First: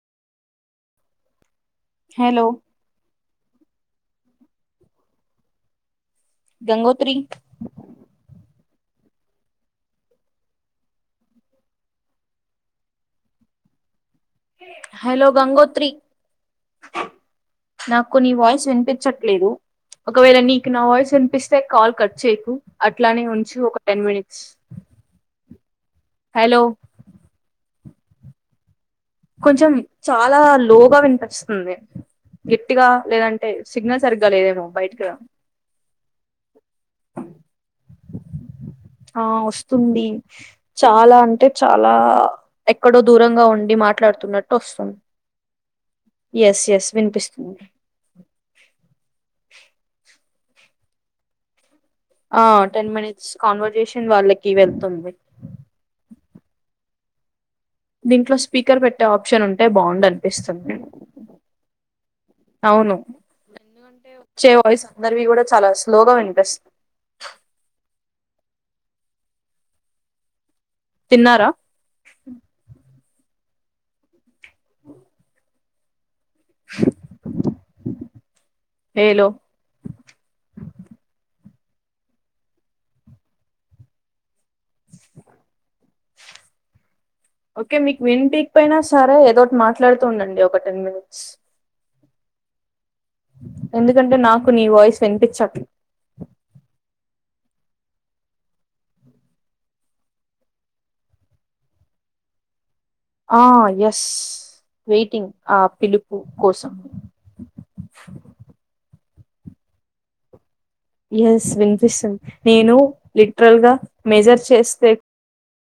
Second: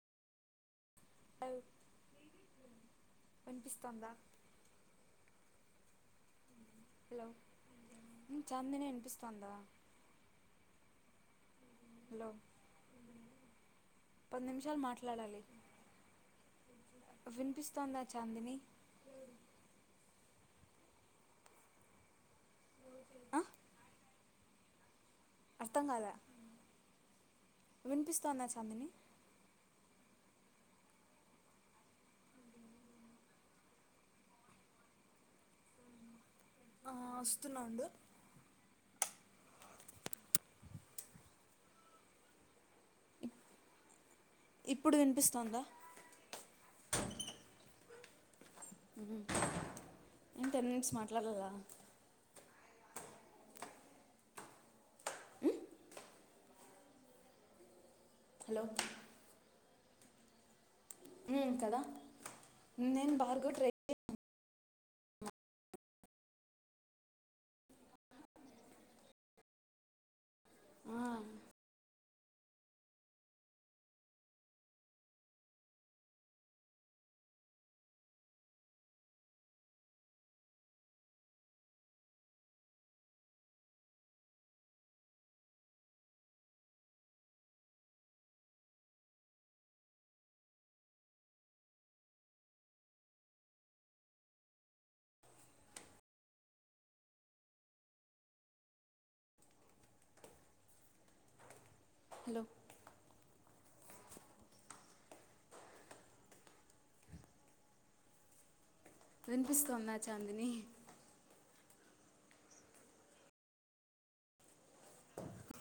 అవు హలో అనిపిస్తుతోందా గంగోత్రీ చాందిని వినిపిస్తుందా హలో పమిషాలు హలో మాట్లాలాాల గంగోత్రి నాకు నీ వాయిస్ వినిపించట్లేదు ఒకవేళ నీకు నా వాయిస్ అనిపిస్తే కాల్ కట్ చేయకు అట్లానే ఆ ఉంచి ఒక టెన్ మినిట్స్ అర్థం కాదా హలో వినిపిస్తన్నా చందిని కొంచెం చాలా లోగా వినిపిస్తుంది గట్టిగా లేదంటే సిగ్నల్ సరిగ్గా లేదేమో బయటకి ఆ వస్తున్నాండు ఆ వస్తుంది చాలా అంటే చాలా ఎక్కడో దూరంగా ఉండి మాట టస్ ఇప్పుడు వినిపిస్తోందా ఎస్ ఎస్ వినిపిస్తుంది నేను టెన్ మినిట్స్ మాట్లాడాలా ఆ టెన్ మినిట్స్ కాన్వర్జేషన్ వాళ్ళకి వెళ్తుంది దీంట్లో హలో స్పీకర్ పెట్టే ఆప్షన్ ఉంటే బాగుం అనిపిస్తుందిే కదా నేను బార్గో ట్రై ఎందుకంటే చేను వచ్చే వాయిస్ అందరివి కూడా చాలా స్లోగా వినిపిస్తాం ఆ తిన్నారా ఏలో ఓకే మీకు విన్ పీక్ పనా సరే ఏదోటి మాట్లాడుతుండండి ఒక టెన్ మినిట్స్ ఎందుకంటే నాకు నీ వాయిస్ వినిపించట్ హలో ఆ ఎస్ వెయిటింగ్ ఆ పిలుపు కోసం వినిపిస్తుతోన్నా చాందిని స్ విన్పిస్న్ నేను లిటరల్ గా మెజర్ చేస్తే